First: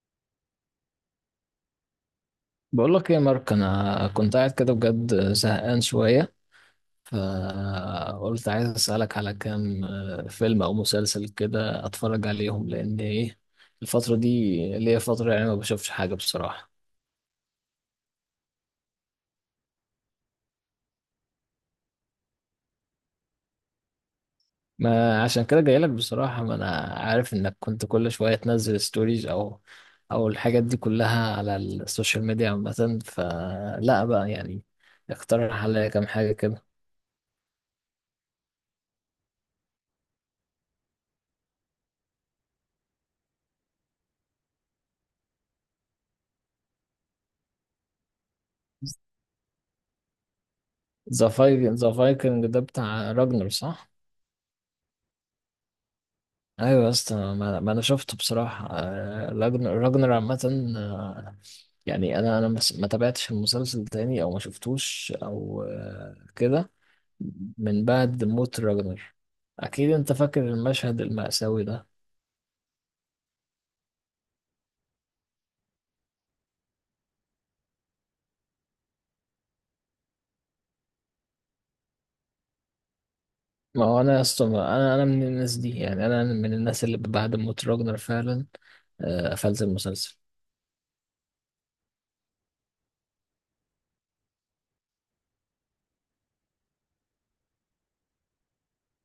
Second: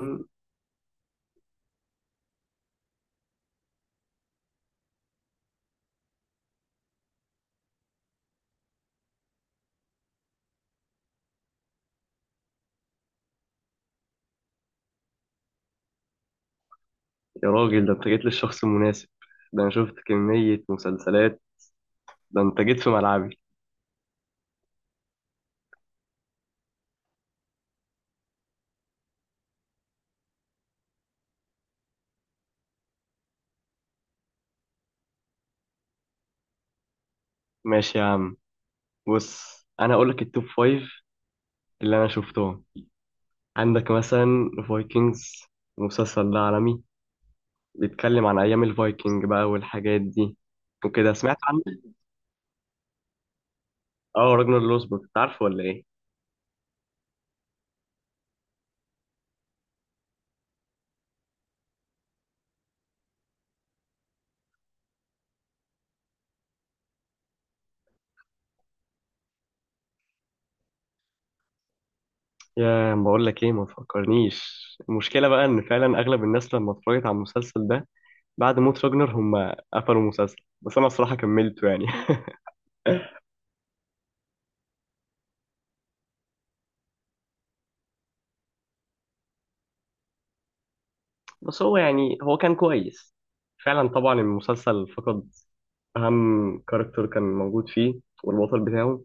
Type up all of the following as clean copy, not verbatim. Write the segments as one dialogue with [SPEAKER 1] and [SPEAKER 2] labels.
[SPEAKER 1] يا
[SPEAKER 2] بقول لك ايه يا مارك، انا كنت قاعد كده بجد زهقان شويه. فقلت عايز اسالك على كام فيلم او مسلسل كده اتفرج عليهم، لان ايه، الفتره دي ليا فتره يعني ما بشوفش حاجه بصراحه.
[SPEAKER 1] راجل، ده انت جيت للشخص المناسب. ده انا شفت كمية مسلسلات. ده انت جيت في ملعبي.
[SPEAKER 2] ما عشان كده جاي لك بصراحه. ما انا عارف انك كنت كل شويه تنزل ستوريز او الحاجات دي كلها على السوشيال ميديا عامه، فلا بقى يعني اقترح عليا كام حاجه كده.
[SPEAKER 1] ماشي يا عم. بص، انا هقول لك التوب فايف اللي انا شفتهم. عندك مثلا فايكنجز. المسلسل ده عالمي، بيتكلم عن ايام الفايكنج بقى والحاجات دي وكده
[SPEAKER 2] ذا
[SPEAKER 1] سمعت عنه.
[SPEAKER 2] فايكنج، ذا فايكنج ده بتاع راجنر صح؟
[SPEAKER 1] اه راجنر لوسبروك، انت عارفه ولا ايه؟
[SPEAKER 2] ايوه يا اسطى، ما انا شفته بصراحه. راجنر عامه، يعني انا ما تابعتش المسلسل تاني او ما شفتوش او كده من بعد موت راجنر. اكيد انت فاكر المشهد المأساوي ده.
[SPEAKER 1] يا ما بقول لك ايه، ما تفكرنيش. المشكله بقى ان فعلا اغلب الناس لما اتفرجت على المسلسل ده بعد موت راجنر هم قفلوا المسلسل، بس انا الصراحه كملته يعني.
[SPEAKER 2] ما هو انا يا اسطى، انا من الناس دي، يعني انا من الناس اللي بعد موت راجنر فعلا قفلت المسلسل.
[SPEAKER 1] بس هو كان كويس. فعلا طبعا المسلسل فقد أهم كاركتر كان موجود فيه والبطل بتاعه.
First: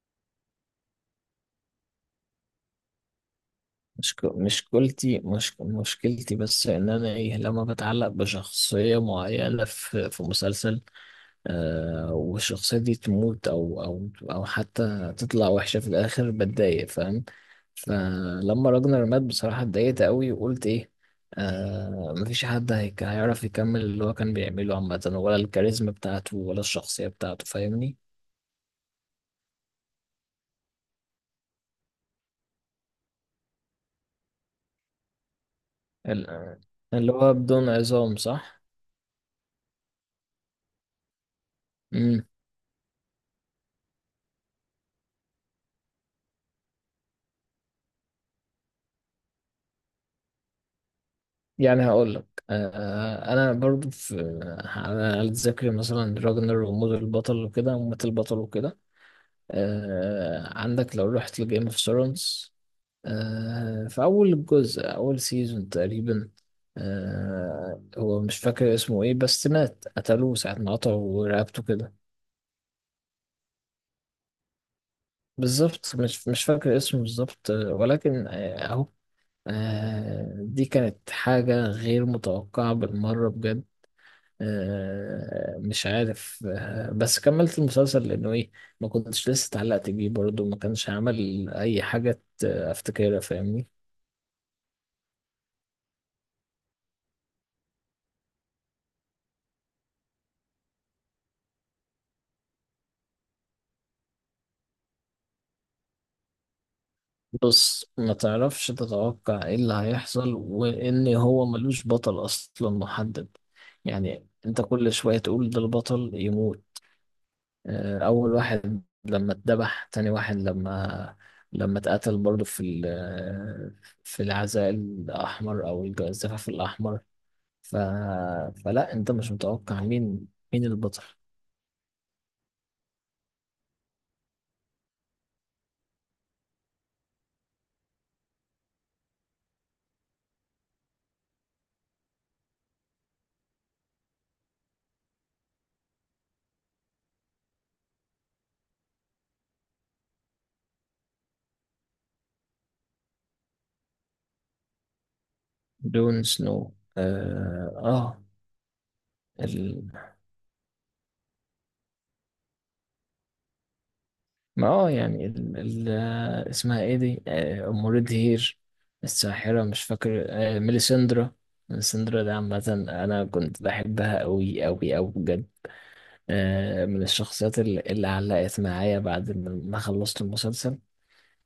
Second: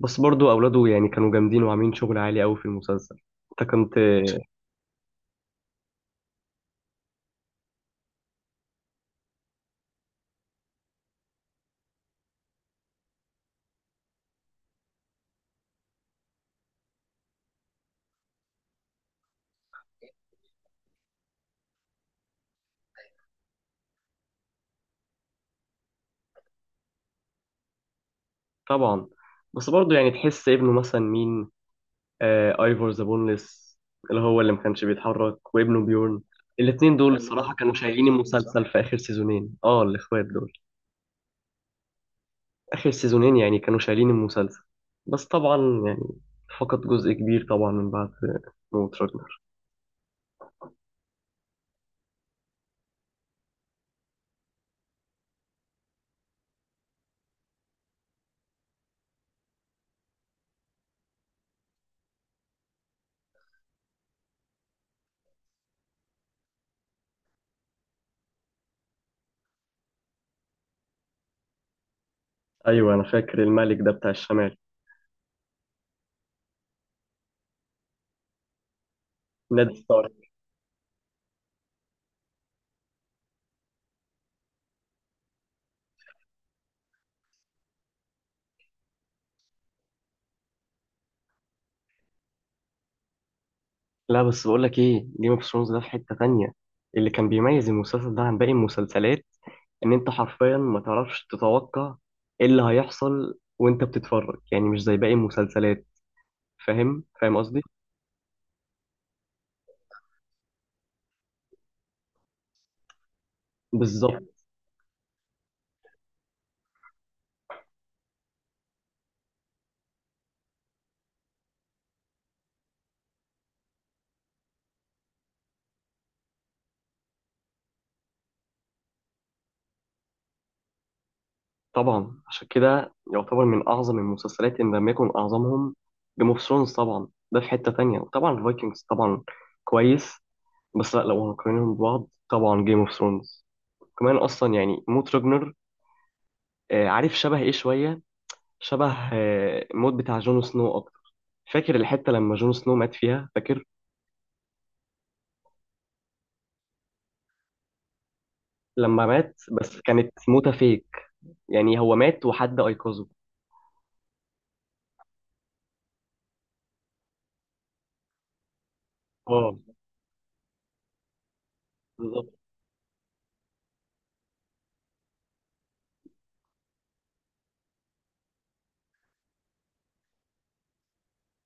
[SPEAKER 1] بس برضو أولاده يعني كانوا جامدين وعاملين شغل عالي أوي في المسلسل. أنت كنت.
[SPEAKER 2] مش مشكلتي بس ان انا ايه، لما بتعلق بشخصيه معينه في مسلسل آه، والشخصية دي تموت أو حتى تطلع وحشة في الآخر بتضايق، فاهم؟ فلما راجنر مات بصراحة اتضايقت أوي وقلت إيه، آه، مفيش حد هيك هيعرف يكمل اللي هو كان بيعمله عامة، ولا الكاريزما بتاعته، ولا الشخصية بتاعته، فاهمني؟
[SPEAKER 1] طبعا، بس برضو يعني تحس ابنه مثلا مين؟ آه ايفور ذا بونلس، اللي هو اللي ما كانش بيتحرك، وابنه بيورن.
[SPEAKER 2] ال-
[SPEAKER 1] الاتنين دول
[SPEAKER 2] اللي
[SPEAKER 1] اللي هم
[SPEAKER 2] هو
[SPEAKER 1] الصراحة
[SPEAKER 2] بدون
[SPEAKER 1] كانوا الاخوات شايلين
[SPEAKER 2] عظام
[SPEAKER 1] دول، صح؟
[SPEAKER 2] صح؟
[SPEAKER 1] المسلسل في آخر سيزونين، اه الإخوات دول
[SPEAKER 2] مم.
[SPEAKER 1] آخر سيزونين يعني كانوا شايلين المسلسل. بس طبعا يعني فقد جزء كبير طبعا من بعد موت راجنر.
[SPEAKER 2] يعني هقول لك آه، أنا برضو في، على على ذكر مثلا راجنر وموت البطل وكده، ومات البطل وكده، آه عندك لو رحت لجيم اوف ثرونز، آه في أول جزء، أول سيزون تقريبا، آه هو مش فاكر اسمه إيه، بس مات قتلوه ساعة ما قطعوا رقبته كده.
[SPEAKER 1] أيوة أنا فاكر الملك ده بتاع الشمال،
[SPEAKER 2] بالظبط، مش فاكر اسمه بالظبط ولكن أهو،
[SPEAKER 1] نed ستارك.
[SPEAKER 2] آه دي كانت حاجة غير متوقعة بالمرة بجد. آه مش عارف، آه بس كملت المسلسل لأنه إيه، ما كنتش لسه اتعلقت بيه برضه، ما كانش عمل أي حاجة أفتكرها فاهمني.
[SPEAKER 1] لا بس بقول لك إيه، جيم اوف ثرونز ده في حتة تانية. اللي كان بيميز المسلسل ده عن باقي المسلسلات إن أنت حرفيا ما تعرفش تتوقع إيه اللي هيحصل وأنت بتتفرج، يعني مش زي باقي المسلسلات. فاهم فاهم قصدي؟
[SPEAKER 2] بص، ما تعرفش تتوقع ايه اللي هيحصل، وان هو ملوش بطل اصلا محدد.
[SPEAKER 1] بالظبط.
[SPEAKER 2] يعني انت كل شوية تقول ده البطل يموت، اول واحد لما اتذبح، تاني واحد لما اتقتل برضه في العزاء الاحمر او الزفاف الاحمر، ف... فلا انت مش متوقع مين، مين البطل.
[SPEAKER 1] طبعا عشان كده يعتبر من أعظم المسلسلات إن لم يكن أعظمهم. جيم اوف ثرونز طبعا ده في حتة تانية، وطبعا الفايكنجز طبعا كويس. بس لا، لو هنقارنهم ببعض طبعا جيم اوف ثرونز كمان. أصلا يعني موت راجنر، آه عارف شبه إيه شوية؟ شبه آه، الموت بتاع جون سنو أكتر. فاكر الحتة لما جون سنو مات فيها، فاكر؟
[SPEAKER 2] جون سنو اه.
[SPEAKER 1] لما مات، بس
[SPEAKER 2] آه.
[SPEAKER 1] كانت موتة فيك. يعني هو مات وحد أيقظه.
[SPEAKER 2] ما اه، يعني ال اسمها ايه دي، ام ريدهير
[SPEAKER 1] اه
[SPEAKER 2] الساحرة، مش فاكر، ميليسندرا. ميليسندرا ده عامة انا كنت بحبها قوي بجد. من الشخصيات اللي علقت معايا بعد ما خلصت المسلسل.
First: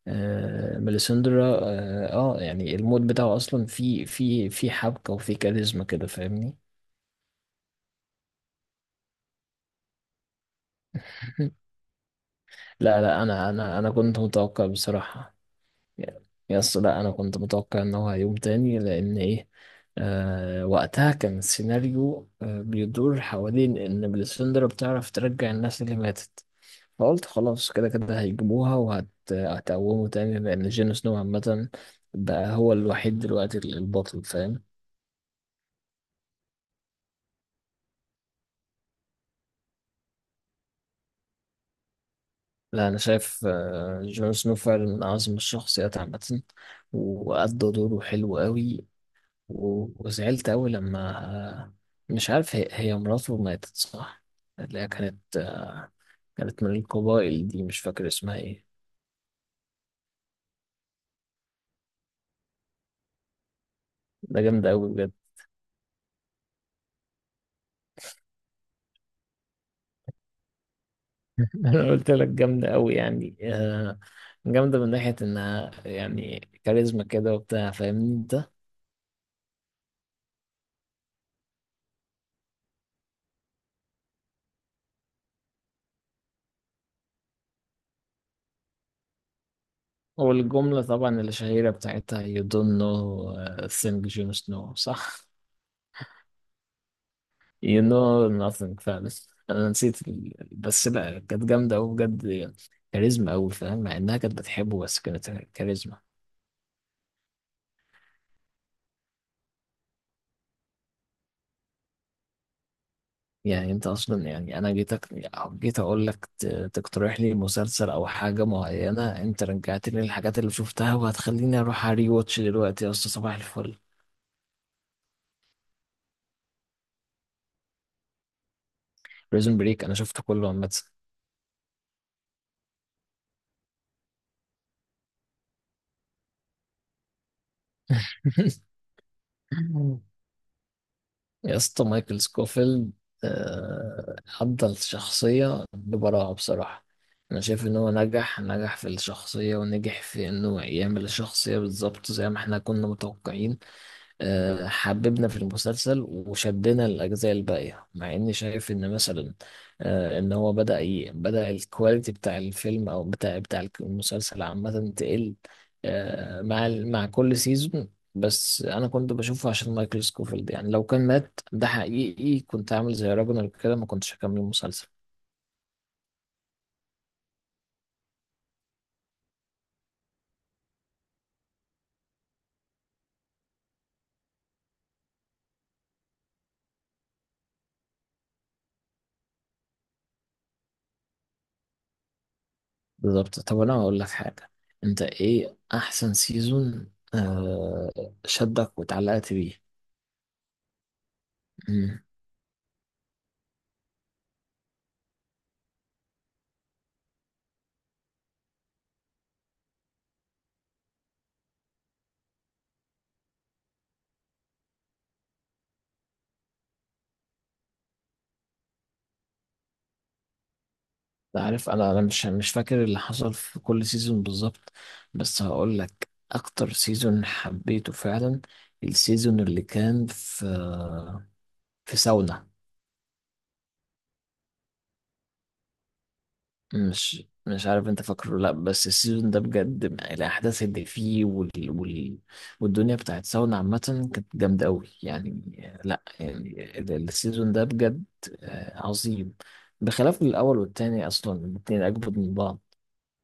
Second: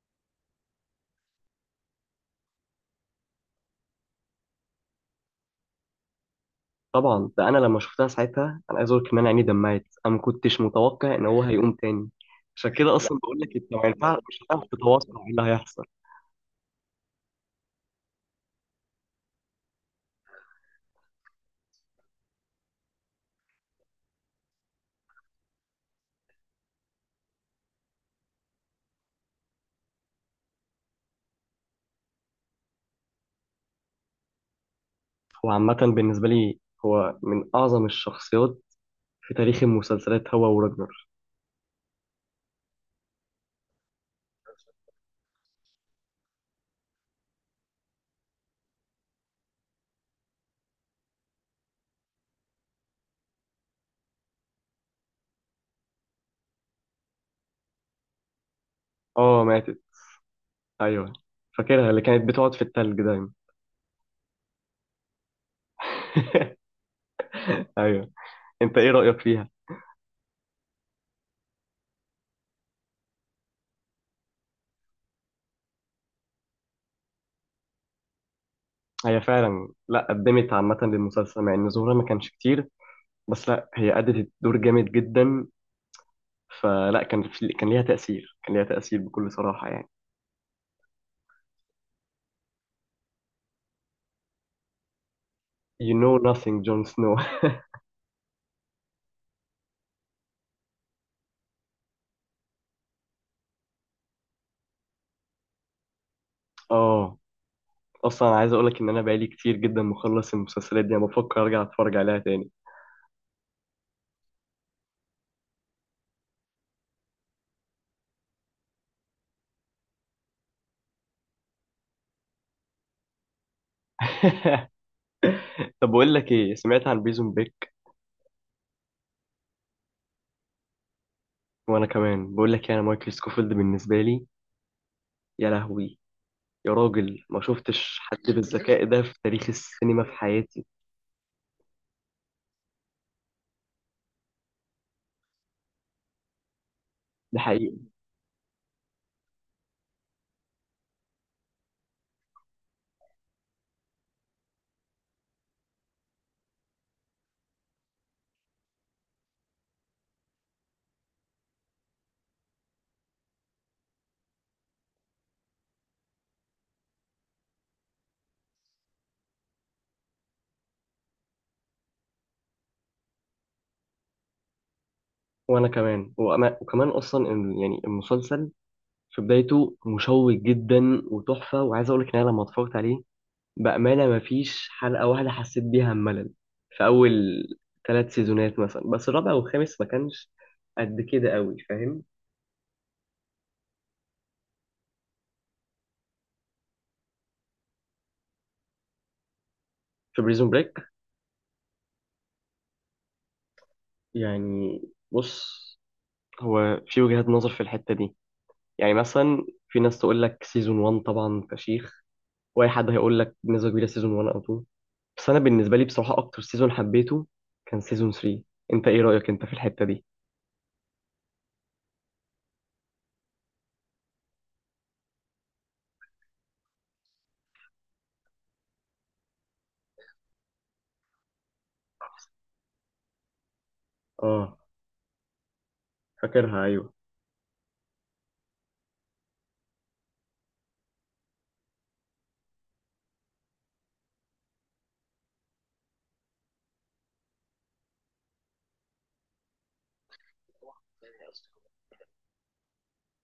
[SPEAKER 2] ميليسندرا اه، يعني المود بتاعه اصلا في حبكة وفي كاريزما كده، فاهمني؟
[SPEAKER 1] طبعا. ده انا لما شفتها ساعتها انا عايز اقول لك ان انا عيني دمعت، انا ما كنتش متوقع ان هو هيقوم تاني. عشان كده لا،
[SPEAKER 2] لا
[SPEAKER 1] اصلا
[SPEAKER 2] لا
[SPEAKER 1] بقول
[SPEAKER 2] انا
[SPEAKER 1] لك انت
[SPEAKER 2] انا
[SPEAKER 1] ما
[SPEAKER 2] انا
[SPEAKER 1] ينفعش،
[SPEAKER 2] كنت
[SPEAKER 1] مش هتعرف
[SPEAKER 2] متوقع
[SPEAKER 1] تتواصل على ايه
[SPEAKER 2] بصراحة.
[SPEAKER 1] اللي هيحصل.
[SPEAKER 2] يس، لا انا كنت متوقع ان هو هيقوم تاني لان ايه، آه وقتها كان السيناريو آه بيدور حوالين ان بليسندرا بتعرف ترجع الناس اللي ماتت. فقلت خلاص، كده كده هيجيبوها وهتقومه تاني، لان جون سنو عامة بقى هو الوحيد دلوقتي البطل، فاهم؟
[SPEAKER 1] هو عامه بالنسبه لي هو من اعظم الشخصيات في تاريخ المسلسلات، هو وراجنر.
[SPEAKER 2] لا انا شايف آه جون سنو فعلا من اعظم الشخصيات عامة، وأدى دوره حلو قوي. وزعلت أوي لما، مش عارف، هي مراته ماتت صح؟ اللي هي كانت كانت من القبائل دي، مش فاكر اسمها ايه.
[SPEAKER 1] اه ماتت. ايوه فاكرها، اللي كانت بتقعد في التلج دايما.
[SPEAKER 2] ده جامدة أوي بجد.
[SPEAKER 1] ايوه. انت ايه رايك فيها؟
[SPEAKER 2] أنا قلت لك جامدة أوي يعني، جامدة من ناحية إنها يعني كاريزما كده وبتاع، فاهمني أنت؟
[SPEAKER 1] هي فعلا، لا، قدمت عامه للمسلسل مع ان ظهورها ما كانش كتير، بس لا هي أدت الدور جامد جدا. فلا، كان ليها تأثير، كان ليها تأثير بكل صراحة يعني.
[SPEAKER 2] والجملة طبعا الشهيرة بتاعتها you don't know a thing Jon Snow صح؟
[SPEAKER 1] you know nothing جون سنو.
[SPEAKER 2] You know nothing فعلا. انا نسيت بس لا كانت جامده قوي بجد، كاريزما قوي، فاهم؟ مع انها كانت بتحبه، بس كانت كاريزما.
[SPEAKER 1] اه. اصلا أنا عايز اقولك ان انا بقالي كتير جدا مخلص المسلسلات دي، انا بفكر ارجع اتفرج عليها تاني.
[SPEAKER 2] يعني انت اصلا، يعني انا جيتك، جيت اقول لك تقترح لي مسلسل او حاجه معينه، انت رجعت لي الحاجات اللي شفتها، وهتخليني اروح اري واتش دلوقتي يا اسطى. صباح الفل.
[SPEAKER 1] طب بقول لك ايه، سمعت عن بريزون بريك؟
[SPEAKER 2] بريزون بريك انا شفته كله.
[SPEAKER 1] وانا كمان بقول لك يعني مايكل سكوفيلد بالنسبة لي، يا لهوي! يا راجل ما شفتش حد
[SPEAKER 2] عامه
[SPEAKER 1] بالذكاء ده في تاريخ السينما في حياتي.
[SPEAKER 2] يا اسطى مايكل سكوفيلد، آه، أدى الشخصية ببراعة بصراحة.
[SPEAKER 1] ده
[SPEAKER 2] أنا شايف
[SPEAKER 1] حقيقي.
[SPEAKER 2] إن هو نجح في الشخصية، ونجح في إنه يعمل الشخصية بالظبط زي ما إحنا كنا متوقعين. حببنا في المسلسل، وشدنا الأجزاء الباقية، مع إني شايف إن مثلا إن هو بدأ الكواليتي بتاع الفيلم أو بتاع المسلسل عامة تقل مع مع كل سيزون. بس أنا كنت بشوفه عشان مايكل سكوفيلد، يعني لو كان مات ده حقيقي كنت عامل زي راجنر كده، ما كنتش هكمل المسلسل.
[SPEAKER 1] وانا كمان، وأنا وكمان اصلا يعني المسلسل في بدايته مشوق جدا وتحفة. وعايز اقول لك ان انا لما اتفرجت عليه بأمانة مفيش حلقة واحدة حسيت بيها ملل، في أول 3 سيزونات مثلا. بس الرابع والخامس ما كانش قد كده قوي، فاهم؟
[SPEAKER 2] بالظبط. طب أنا هقول لك حاجة، أنت إيه أحسن سيزون شدك واتعلقت بيه؟
[SPEAKER 1] في بريزون بريك يعني، بص، هو في وجهات نظر في الحتة دي. يعني مثلا في ناس تقول لك سيزون 1 طبعا فشيخ، واي حد هيقول لك بنسبة كبيرة سيزون 1 أو 2. بس أنا بالنسبة لي بصراحة أكتر سيزون حبيته كان سيزون 3. أنت إيه رأيك أنت في الحتة دي؟
[SPEAKER 2] أنت عارف، انا مش فاكر اللي حصل في كل سيزون بالظبط، بس هقول لك اكتر سيزون حبيته فعلا، السيزون اللي كان في، في ساونا.
[SPEAKER 1] آه فاكرها، أيوه.
[SPEAKER 2] مش عارف انت فاكره ولا لا، بس السيزون ده بجد الاحداث اللي فيه والدنيا بتاعت ساونا عامه كانت جامده قوي يعني. لا يعني السيزون ده بجد عظيم، بخلاف الاول والتاني اصلا، الاتنين اجمد من بعض.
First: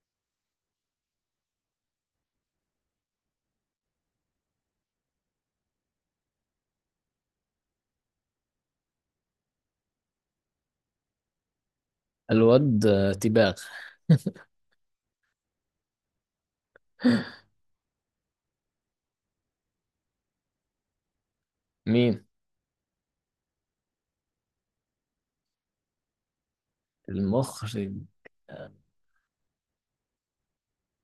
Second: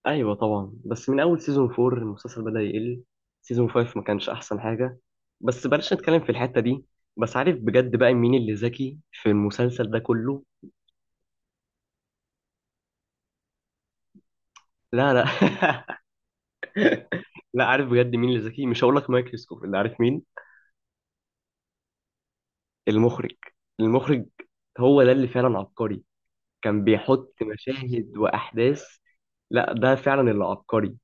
[SPEAKER 1] ايوه طبعا، بس من اول سيزون 4 المسلسل بدأ يقل. سيزون 5 ما كانش احسن حاجه، بس بلاش نتكلم في الحته دي. بس عارف بجد بقى مين اللي ذكي في المسلسل ده كله؟
[SPEAKER 2] الواد تيباغ.
[SPEAKER 1] لا لا. لا عارف بجد مين اللي ذكي، مش هقول لك مايكل سكوف، اللي عارف مين؟
[SPEAKER 2] مين؟
[SPEAKER 1] المخرج. المخرج هو ده اللي فعلا عبقري. كان بيحط
[SPEAKER 2] المخرج.
[SPEAKER 1] مشاهد واحداث. لا ده فعلا اللي عبقري.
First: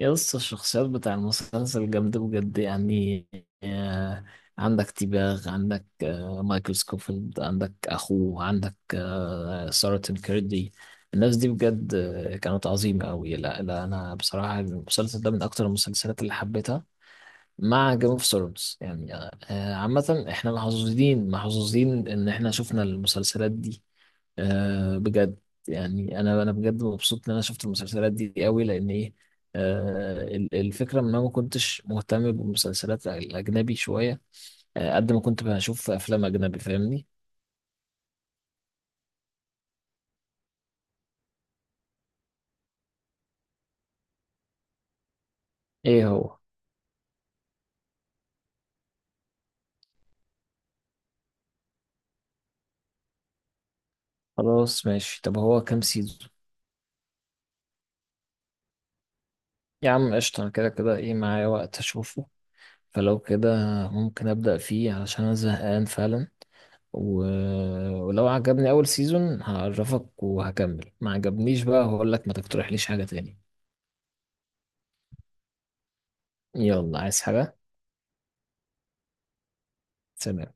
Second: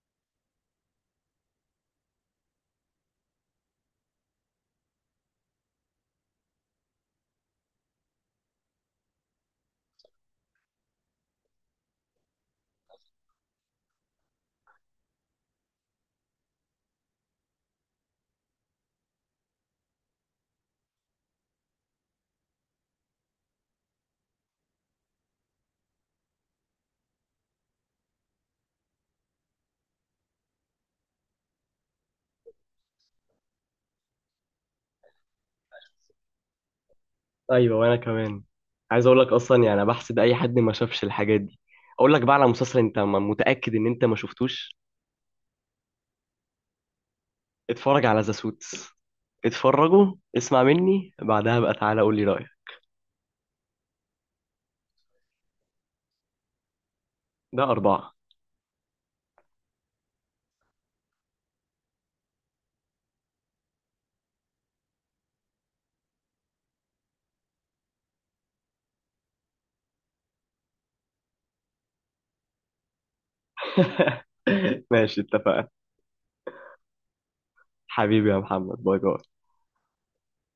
[SPEAKER 2] يا اسطى، الشخصيات بتاع المسلسل جامدة بجد يعني، آه، عندك تيباغ، عندك مايكل سكوفيلد، عندك أخوه، عندك سارة كيردي. الناس دي بجد كانت عظيمة أوي. لا أنا بصراحة المسلسل ده من أكتر المسلسلات اللي حبيتها مع جيم اوف ثرونز يعني. عامة احنا محظوظين، محظوظين ان احنا شفنا المسلسلات دي بجد. يعني انا بجد مبسوط ان انا شفت المسلسلات دي قوي، لان ايه، الفكرة ان انا ما كنتش مهتم بالمسلسلات الاجنبي شوية، قد ما كنت بشوف افلام اجنبي، فاهمني؟
[SPEAKER 1] ايوه وانا كمان. عايز اقول لك اصلا يعني أنا بحسد اي حد ما شافش الحاجات دي. اقول لك بقى على مسلسل انت متاكد ان انت ما شفتوش.
[SPEAKER 2] ايه هو؟
[SPEAKER 1] اتفرج على ذا سوتس، اتفرجوا اسمع مني بعدها بقى تعالى قول لي رايك.
[SPEAKER 2] خلاص ماشي، طب هو كام سيزون؟
[SPEAKER 1] ده 4.
[SPEAKER 2] يا عم قشطة، انا كده كده ايه معايا وقت اشوفه، فلو كده ممكن ابدأ فيه علشان انا زهقان فعلا. و... ولو عجبني اول سيزون هعرفك وهكمل، ما عجبنيش بقى هقول لك ما تقترحليش حاجة تاني.
[SPEAKER 1] ماشي اتفقنا.
[SPEAKER 2] يلا، عايز حاجة؟
[SPEAKER 1] حبيبي يا محمد، باي باي.
[SPEAKER 2] سلام.